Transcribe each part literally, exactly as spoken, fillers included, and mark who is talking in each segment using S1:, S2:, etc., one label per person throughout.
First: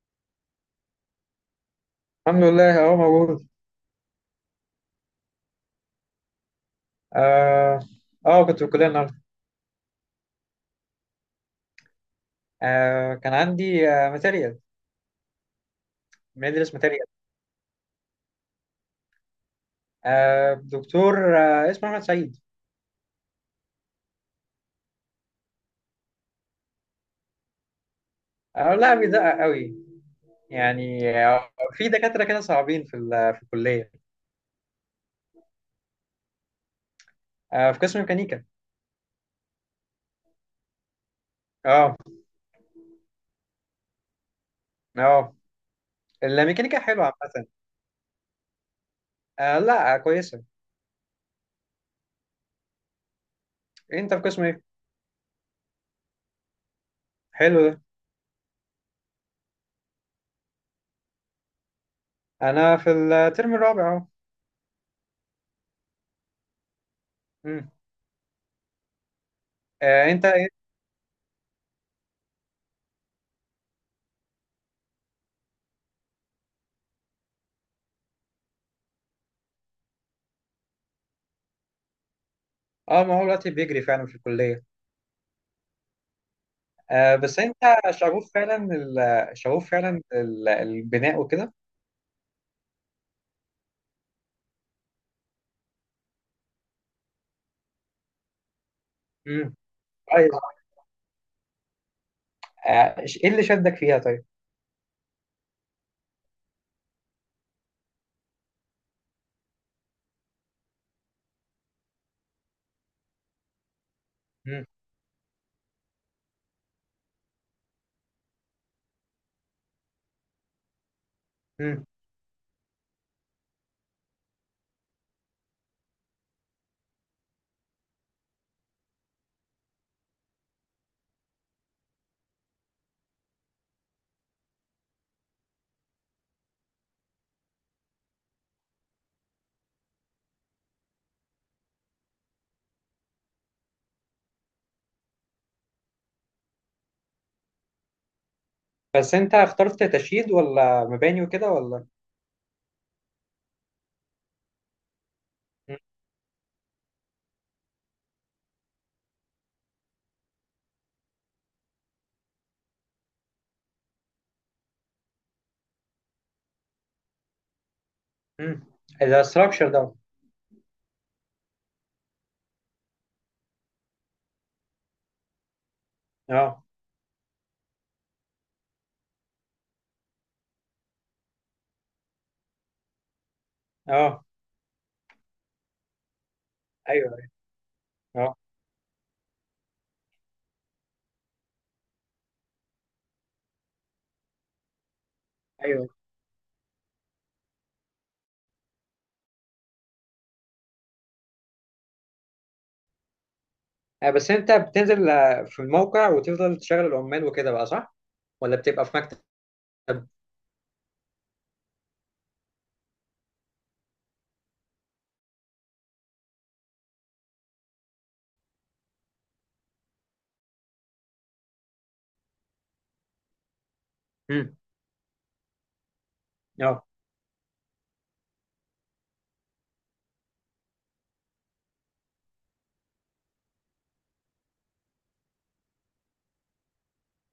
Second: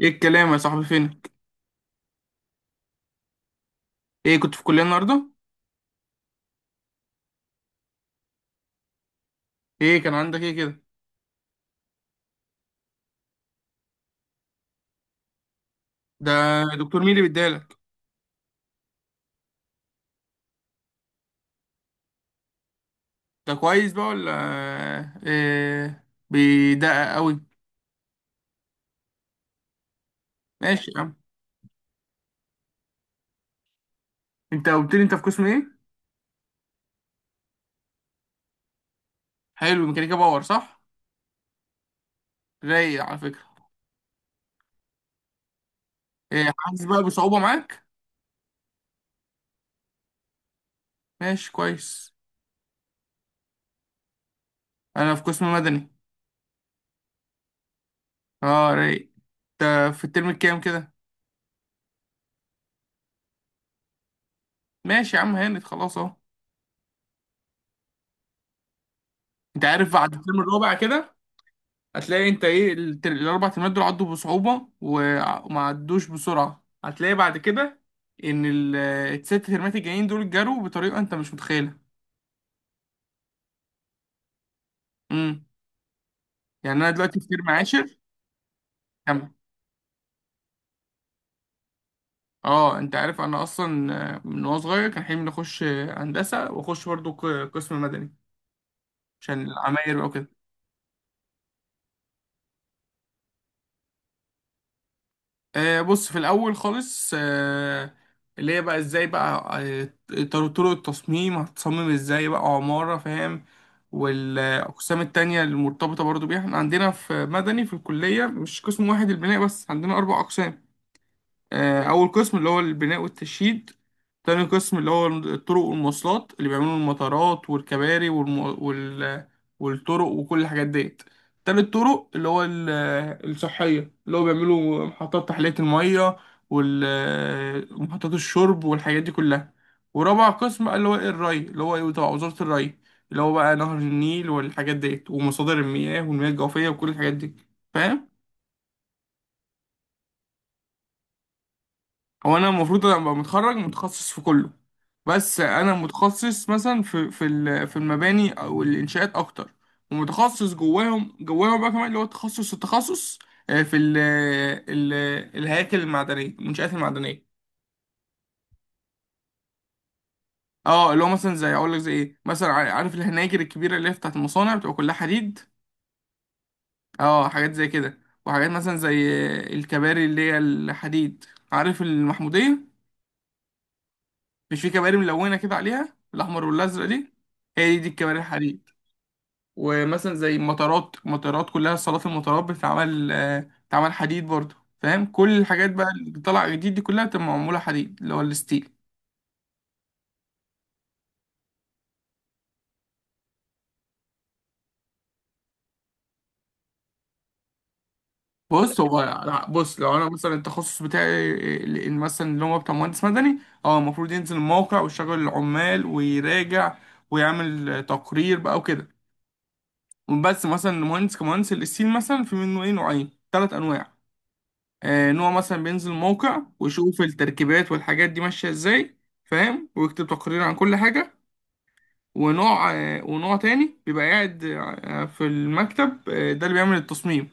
S1: ايه الكلام يا صاحبي، فينك؟
S2: الحمد لله، اهو موجود.
S1: ايه، كنت في الكليه النهارده؟
S2: اه. اه، كنت في الكليه النهارده.
S1: ايه كان عندك ايه كده؟
S2: آه كان عندي آه ماتيريال.
S1: ده،
S2: بندرس
S1: دكتور
S2: ماتيريال.
S1: مين اللي بيديلك؟
S2: آه دكتور آه اسمه احمد سعيد.
S1: ده كويس بقى ولا ايه، بيدقق قوي؟
S2: آه، لا، بيدقق قوي.
S1: ماشي يا
S2: يعني
S1: عم.
S2: آه في دكاتره كده صعبين في ال- في الكليه.
S1: انت قلت لي انت في قسم ايه؟
S2: آه في قسم ميكانيكا.
S1: حلو، ميكانيكا باور صح؟
S2: اه.
S1: رايق على فكره.
S2: اه،
S1: ايه،
S2: الميكانيكا
S1: حاسس بقى
S2: حلوه
S1: بصعوبه
S2: عامه.
S1: معاك؟
S2: آه، لا، كويسه.
S1: ماشي كويس.
S2: انت في قسم ايه؟
S1: انا في قسم مدني.
S2: حلو ده.
S1: اه، رايق. انت في الترم الكام كده؟
S2: انا في الترم الرابع اهو.
S1: ماشي يا عم، هانت خلاص اهو.
S2: مم.
S1: انت عارف
S2: آه
S1: بعد
S2: انت
S1: الترم
S2: ايه؟
S1: الرابع كده، هتلاقي انت ايه، التر- الاربع ترمات دول عدوا بصعوبة وع- وما عدوش بسرعة، هتلاقي بعد كده ان ال- الست ترمات الجايين دول جروا بطريقة انت مش متخيلها.
S2: اه، ما هو دلوقتي بيجري فعلا في الكليه.
S1: امم يعني انا
S2: آه،
S1: دلوقتي في
S2: بس
S1: ترم
S2: انت
S1: عاشر.
S2: شغوف فعلا
S1: كم؟
S2: ال- شغوف فعلا ال- البناء وكده.
S1: اه، انت عارف انا اصلا، آه، من وانا صغير كان حلمي اني اخش، آه، هندسة، واخش برضو ق- قسم مدني عشان
S2: امم،
S1: العماير بقى وكده.
S2: طيب. آه، ايه اللي شدك فيها، طيب؟
S1: آه، بص، في الاول خالص، آه، اللي هي بقى ازاي بقى، آه، طر- طرق التصميم هتصمم ازاي بقى عمارة، فاهم؟
S2: امم.
S1: والاقسام التانية المرتبطة برضو بيها، احنا عندنا في مدني في الكلية مش قسم واحد البناء بس، عندنا اربع اقسام. آه،
S2: امم.
S1: أول قسم اللي هو البناء والتشييد. تاني قسم اللي هو الطرق والمواصلات، اللي بيعملوا المطارات والكباري والم... وال... والطرق وكل الحاجات ديت. تالت طرق اللي هو ال- الصحية، اللي هو بيعملوا محطات تحلية المية ومحطات الشرب والحاجات دي كلها. ورابع قسم بقى اللي هو الري، اللي هو تبع وزارة الري، اللي هو بقى نهر النيل والحاجات ديت، ومصادر المياه والمياه الجوفية وكل الحاجات دي. فاهم؟
S2: بس انت اخترت تشييد ولا مباني وكده ولا؟
S1: هو انا المفروض ابقى متخرج متخصص في كله، بس انا متخصص مثلا في في ال- في المباني او الانشاءات اكتر، ومتخصص جواهم جواهم بقى كمان اللي هو تخصص التخصص، آه، في ال ال الهياكل المعدنيه، المنشآت المعدنيه.
S2: امم. ده ستراكشر ده؟
S1: اه، اللي هو مثلا زي اقول لك زي ايه، مثلا ع- عارف الهناجر الكبيره اللي هي بتاعت المصانع بتبقى كلها حديد.
S2: اه.
S1: اه، حاجات زي كده. وحاجات مثلا زي آه، الكباري اللي هي الحديد. عارف المحموديه؟
S2: اه.
S1: مش في كباري ملونة كده عليها الأحمر والأزرق دي؟
S2: ايوه.
S1: هي دي, دي الكباري
S2: اه.
S1: الحديد. ومثلا زي مطارات، مطارات كلها صالات المطارات بتتعمل، آه، بتتعمل حديد برضه. فاهم كل الحاجات بقى
S2: ايوه.
S1: اللي طالعة جديد دي كلها بتبقى معمولة حديد، اللي هو الستيل.
S2: آه، بس انت بتنزل آه، في الموقع، وتفضل تشغل العمال وكده بقى، صح؟ ولا
S1: بص،
S2: بتبقى في
S1: هو
S2: مكتب؟
S1: لا، بص لو انا مثلا التخصص بتاعي ال- ال- مثلا اللي هو بتاع مهندس مدني، اه المفروض ينزل الموقع ويشغل العمال ويراجع ويعمل تقرير بقى وكده. بس مثلا المهندس، كمهندس الستيل مثلا، في منه ايه، نوعين ثلاث انواع.
S2: امم.
S1: آه، ان هو مثلا بينزل موقع
S2: اه.
S1: ويشوف التركيبات والحاجات دي ماشيه ازاي، فاهم، ويكتب تقرير عن كل حاجه. ونوع آه، ونوع تاني بيبقى قاعد آه، في المكتب، آه، ده اللي بيعمل التصميم.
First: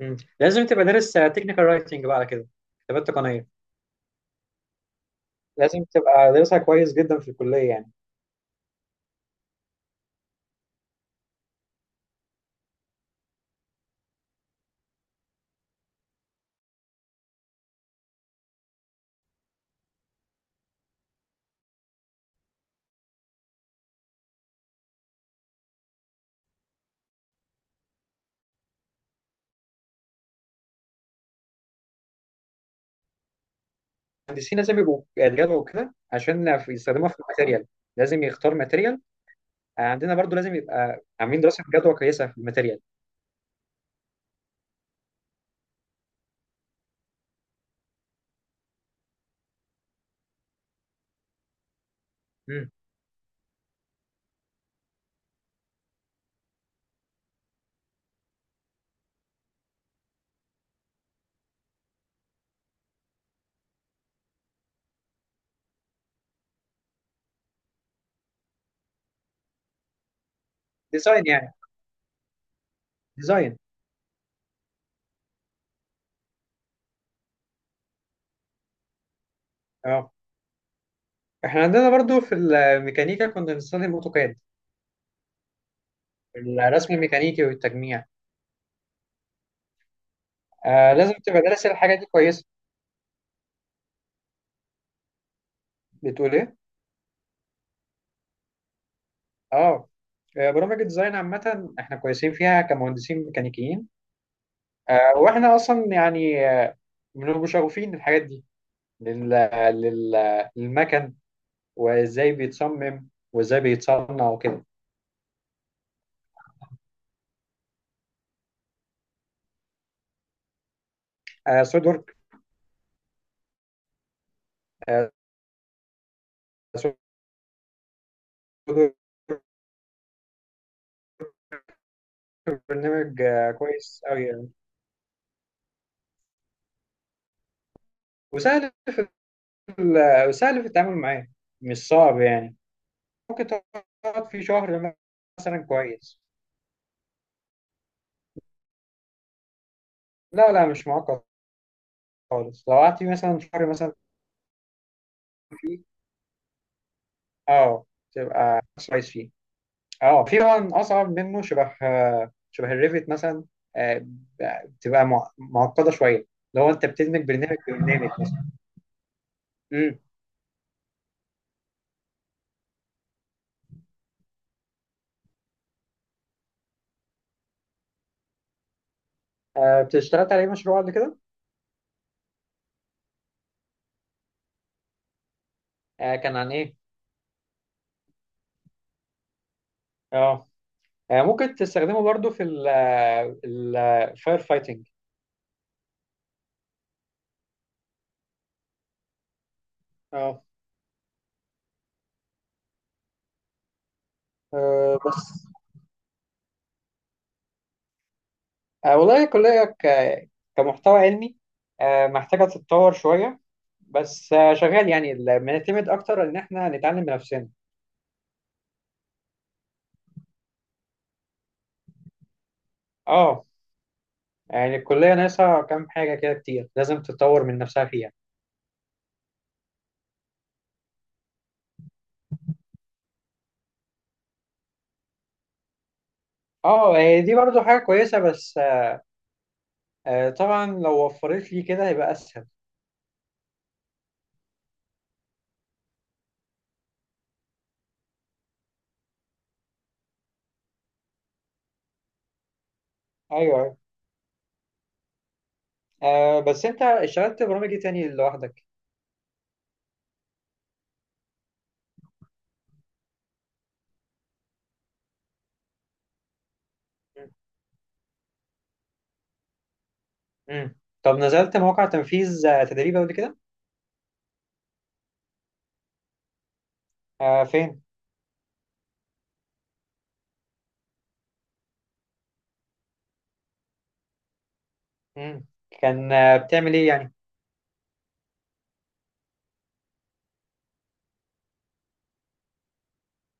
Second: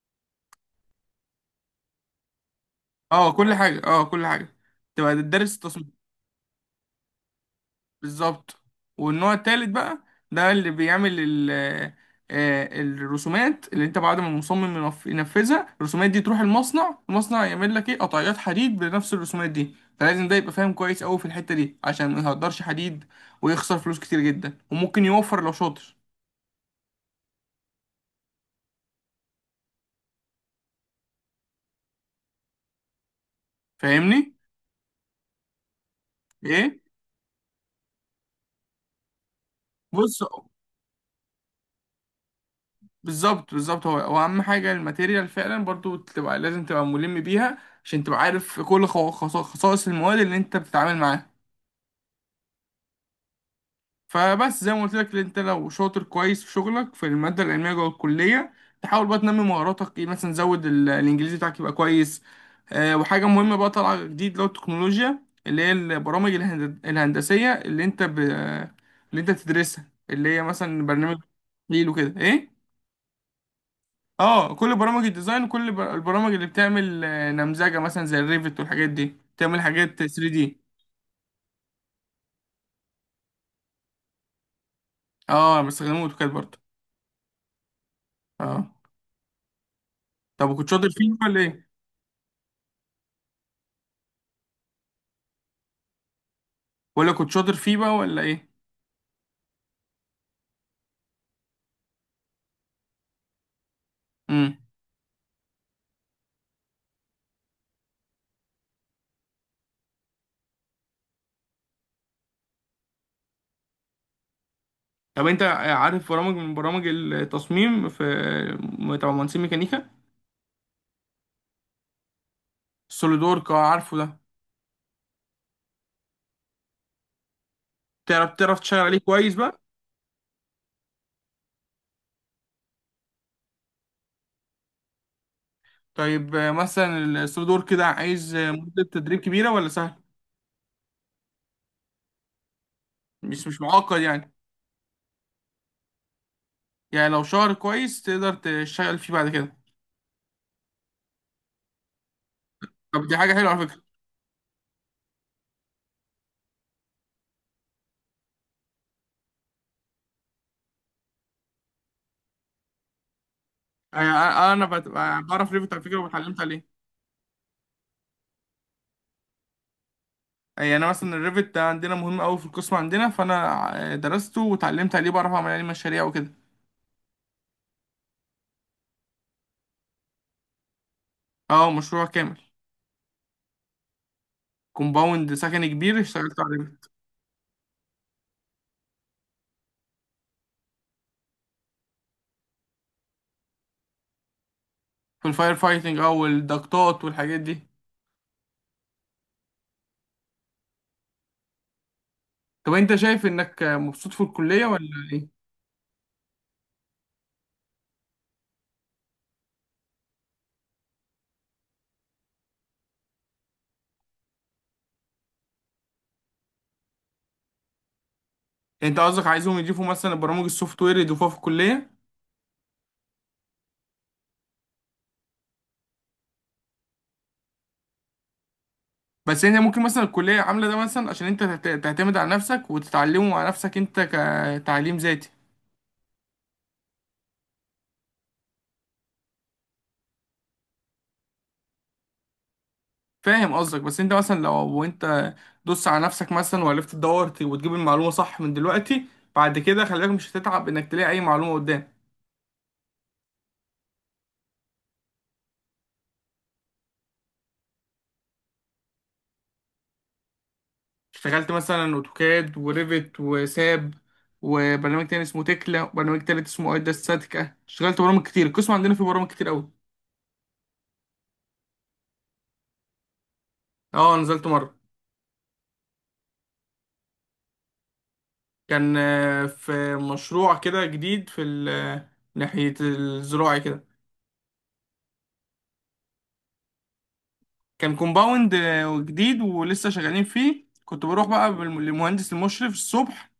S2: مم. لازم تبقى دارس تكنيكال رايتنج بقى على كده. كتابات
S1: اه
S2: تقنيه.
S1: كل حاجه، اه كل حاجه، تبقى دارس
S2: لازم
S1: التصميم.
S2: تبقى دارسها كويس جدا في الكليه يعني.
S1: بالظبط. والنوع التالت بقى، ده اللي بيعمل ال آه، الرسومات، اللي انت بعد ما المصمم ينف- ينفذها، الرسومات دي تروح المصنع، المصنع يعمل لك ايه، قطعيات حديد بنفس الرسومات دي. فلازم ده يبقى فاهم كويس قوي في الحتة دي عشان ما يهدرش حديد ويخسر فلوس كتير جدا، وممكن يوفر لو شاطر. فاهمني؟
S2: المهندسين لازم يبقوا يدرسوا كده عشان في-
S1: ايه.
S2: يستخدموها في الماتيريال. لازم يختار ماتيريال. آه، عندنا
S1: بص،
S2: برضو لازم يبقى عاملين دراسة جدوى كويسة في الماتيريال.
S1: بالظبط بالظبط، هو هو اهم حاجة الماتيريال فعلا برضو، تبقى لازم تبقى ملم بيها عشان تبقى عارف كل خوا- خصا- خصائص المواد اللي انت بتتعامل معاها.
S2: مم.
S1: فبس زي ما قلت لك، انت لو شاطر كويس في شغلك في الماده العلميه جوه الكليه، تحاول بقى تنمي مهاراتك، ايه مثلا، زود ال- الانجليزي بتاعك يبقى كويس. آه، وحاجه مهمه بقى طالعه جديد، اللي هو التكنولوجيا، اللي هي البرامج الهند- الهندسيه، اللي انت ب... اللي انت تدرسها، اللي هي مثلا برنامج
S2: ديزاين يعني؟
S1: تحليل وكده، ايه،
S2: ديزاين.
S1: اه كل برامج الديزاين وكل بر- البرامج اللي بتعمل آه، نمذجه، مثلا زي الريفت والحاجات دي تعمل حاجات
S2: اه،
S1: ثري دي.
S2: احنا عندنا برضو في الميكانيكا كنا بنستخدم اوتوكاد.
S1: اه، بستخدمه اوتوكاد برضه.
S2: الرسم الميكانيكي والتجميع.
S1: اه. طب وكنت شاطر
S2: آه
S1: فيه
S2: لازم
S1: ولا
S2: تبقى
S1: ايه؟
S2: دارس الحاجة دي كويس. بتقول ايه؟
S1: ولا كنت شاطر فيه بقى ولا ايه؟
S2: اه. آه، برامج الديزاين عامة احنا كويسين فيها كمهندسين ميكانيكيين.
S1: امم
S2: آه واحنا اصلا يعني آه، بنبقى شغوفين الحاجات دي لل... لل... للمكن، وازاي بيتصمم وازاي بيتصنع وكده.
S1: طب انت عارف برامج من برامج التصميم، في تبع مهندسين ميكانيكا؟
S2: آه سود ورك.
S1: سوليدورك، اه عارفه ده.
S2: آه سود
S1: تعرف تعرف تشتغل
S2: ورك،
S1: عليه كويس بقى؟
S2: برنامج آه كويس قوي يعني.
S1: طيب، آه، مثلا السوليدورك ده عايز آه،
S2: وسهل.
S1: مدة تدريب كبيرة ولا سهل؟
S2: ال- وسهل في التعامل معاه. مش صعب يعني.
S1: مش
S2: ممكن
S1: مش معقد
S2: تقعد
S1: يعني؟
S2: فيه شهر مثلا، كويس.
S1: يعني لو شهر كويس تقدر تشتغل فيه بعد كده؟
S2: لا، لا، مش معقد خالص. لو قعدت
S1: طب
S2: فيه
S1: دي حاجة
S2: مثلا
S1: حلوة على
S2: شهر
S1: فكرة.
S2: مثلا فيه. اه. تبقى كويس فيه. اه، في طبعا اصعب منه، شبه آه، شبه الريفت مثلا. آه،
S1: انا انا بت-
S2: بتبقى مع-
S1: بعرف ريفت على
S2: معقده
S1: فكرة
S2: شويه.
S1: واتعلمت عليه.
S2: لو انت بتدمج برنامج برنامج مثلا.
S1: يعني انا مثلا الريفت ده عندنا مهم قوي في القسم عندنا، فانا آه، درسته واتعلمت عليه، بعرف اعمل عليه مشاريع وكده.
S2: آه، اشتغلت عليه مشروع قبل كده؟
S1: اه، مشروع كامل، كومباوند سكني كبير
S2: آه، كان
S1: اشتغلت
S2: عن
S1: عليه.
S2: ايه؟ اه. آه، ممكن تستخدمه برضو في الفاير فايتنج.
S1: في الفاير فايتنج او الضغطات والحاجات دي.
S2: اه.
S1: طب انت شايف انك مبسوط في الكليه ولا؟
S2: آه،
S1: ايه يعني؟
S2: بس. آه، والله الكلية ك- كمحتوى علمي، آه، محتاجة تتطور شوية. بس آه، شغال يعني، ال- بنعتمد أكتر إن إحنا نتعلم بنفسنا.
S1: انت قصدك عايزهم يضيفوا مثلا برامج السوفت وير، يضيفوها في الكليه؟
S2: اه. يعني الكلية ناقصة كام حاجة كده كتير، لازم تتطور من نفسها فيها.
S1: بس انت ممكن مثلا الكليه عامله ده مثلا عشان انت تت- تعتمد على نفسك وتتعلمه مع نفسك انت، كتعليم ذاتي.
S2: اه، آه، دي برضو حاجة كويسة، بس آه، طبعا لو وفرت لي كده هيبقى أسهل.
S1: فاهم قصدك، بس انت مثلا لو انت دوس على نفسك مثلا وعرفت تدور ت- وتجيب المعلومه صح من دلوقتي، بعد كده خلي بالك مش هتتعب انك تلاقي اي معلومه قدام.
S2: أيوه. آه بس انت اشتغلت برامج ايه تاني لوحدك؟
S1: اشتغلت مثلا اوتوكاد وريفت وساب، وبرنامج تاني اسمه تكلا، وبرنامج تالت اسمه ايدا
S2: مم.
S1: ستاتيكا، اشتغلت برامج كتير، القسم عندنا فيه برامج كتير قوي.
S2: مم. طب نزلت مواقع تنفيذ آه، تدريب قبل كده؟
S1: اه، نزلت مرة.
S2: آه فين؟
S1: كان آه، في مشروع كده جديد، في ال- آه، ناحية الزراعي كده.
S2: مم. كان آه بتعمل ايه يعني؟
S1: كان كومباوند آه، جديد ولسه شغالين فيه، كنت بروح بقى بال- للمهندس المشرف الصبح،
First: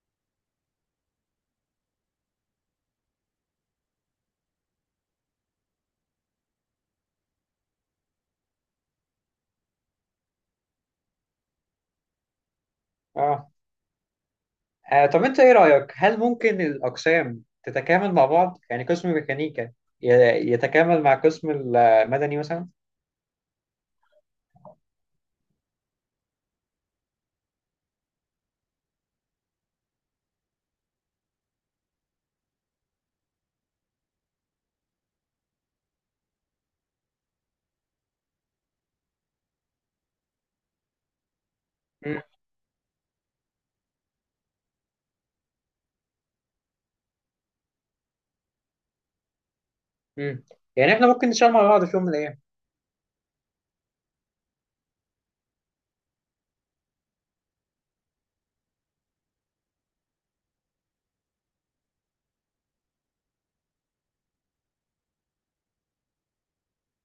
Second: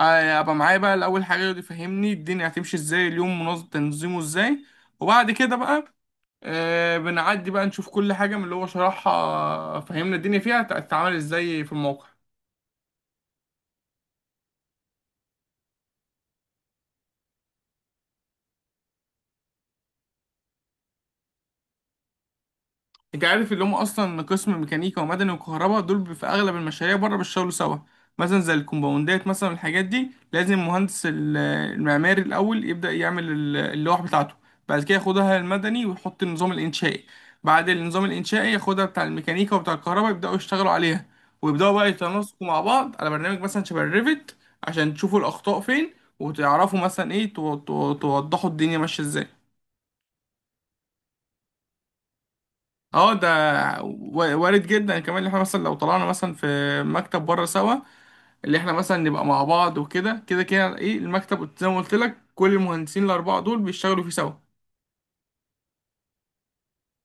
S1: آه، ابقى معايا بقى الاول حاجة، يقعد يفهمني الدنيا هتمشي ازاي، اليوم منظم تنظيمه ازاي، وبعد كده بقى آه، بنعدي بقى نشوف كل حاجة من اللي هو شرحها، فهمنا الدنيا فيها تتعامل ازاي في الموقع.
S2: اه. آه، طب انت ايه رأيك، هل ممكن الاقسام تتكامل مع بعض؟ يعني قسم ميكانيكا ي- يتكامل مع قسم المدني مثلا؟
S1: انت عارف اللي هم اصلا قسم ميكانيكا ومدني وكهرباء دول، بي- في اغلب المشاريع بره بيشتغلوا سوا. مثلا زي الكومباوندات، مثلا الحاجات دي لازم مهندس ال- المعماري الاول يبدا يعمل ال- اللوح بتاعته، بعد كده ياخدها المدني ويحط النظام الانشائي، بعد النظام الانشائي ياخدها بتاع الميكانيكا وبتاع الكهرباء، يبداوا يشتغلوا عليها ويبداوا بقى
S2: مم.
S1: يتناسقوا مع بعض على برنامج مثلا شبه الريفت، عشان تشوفوا الاخطاء فين، وتعرفوا مثلا ايه، تو- تو- توضحوا الدنيا ماشيه ازاي.
S2: مم. يعني احنا ممكن نشتغل مع بعض في يوم من الايام.
S1: اه ده و- وارد جدا، كمان ان احنا مثلا لو طلعنا مثلا في مكتب بره سوا، اللي احنا مثلا نبقى مع بعض وكده كده كده، ايه المكتب زي ما قلت لك، كل المهندسين الاربعه دول بيشتغلوا فيه سوا.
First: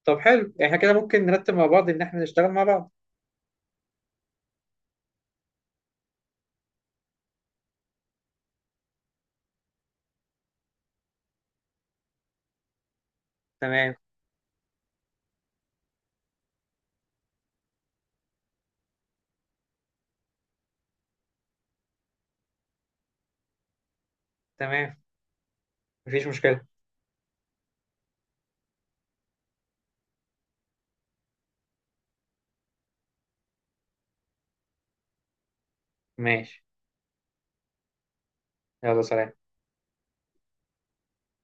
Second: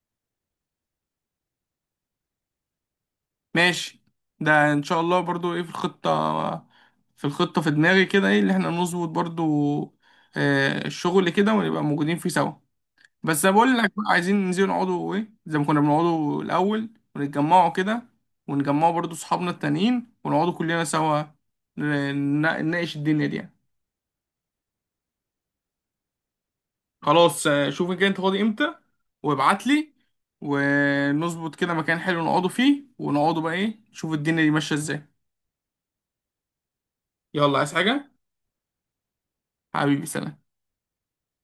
S2: طب حلو، احنا كده ممكن نرتب مع بعض ان احنا نشتغل مع بعض.
S1: ماشي، ده ان شاء الله برضو ايه في الخطه، في الخطه في دماغي كده، ايه اللي احنا نظبط برضو آه، الشغل كده، ونبقى موجودين فيه سوا. بس أنا بقول لك
S2: تمام.
S1: بقى، عايزين ننزل نقعدوا ايه زي ما كنا بنقعدوا الاول، ونتجمعوا كده، ونجمعوا برضو صحابنا التانيين ونقعدوا كلنا سوا، ن- ن- نناقش الدنيا دي يعني.
S2: تمام. مفيش مشكلة.
S1: خلاص، آه، شوف كده انت فاضي امتى وابعت لي، ونظبط كده مكان حلو نقعدوا فيه، ونقعدوا بقى ايه، نشوف الدنيا دي ماشية ازاي.
S2: ماشي.
S1: يلا، عايز حاجة؟
S2: يلا، سلام.
S1: حبيبي، سلام.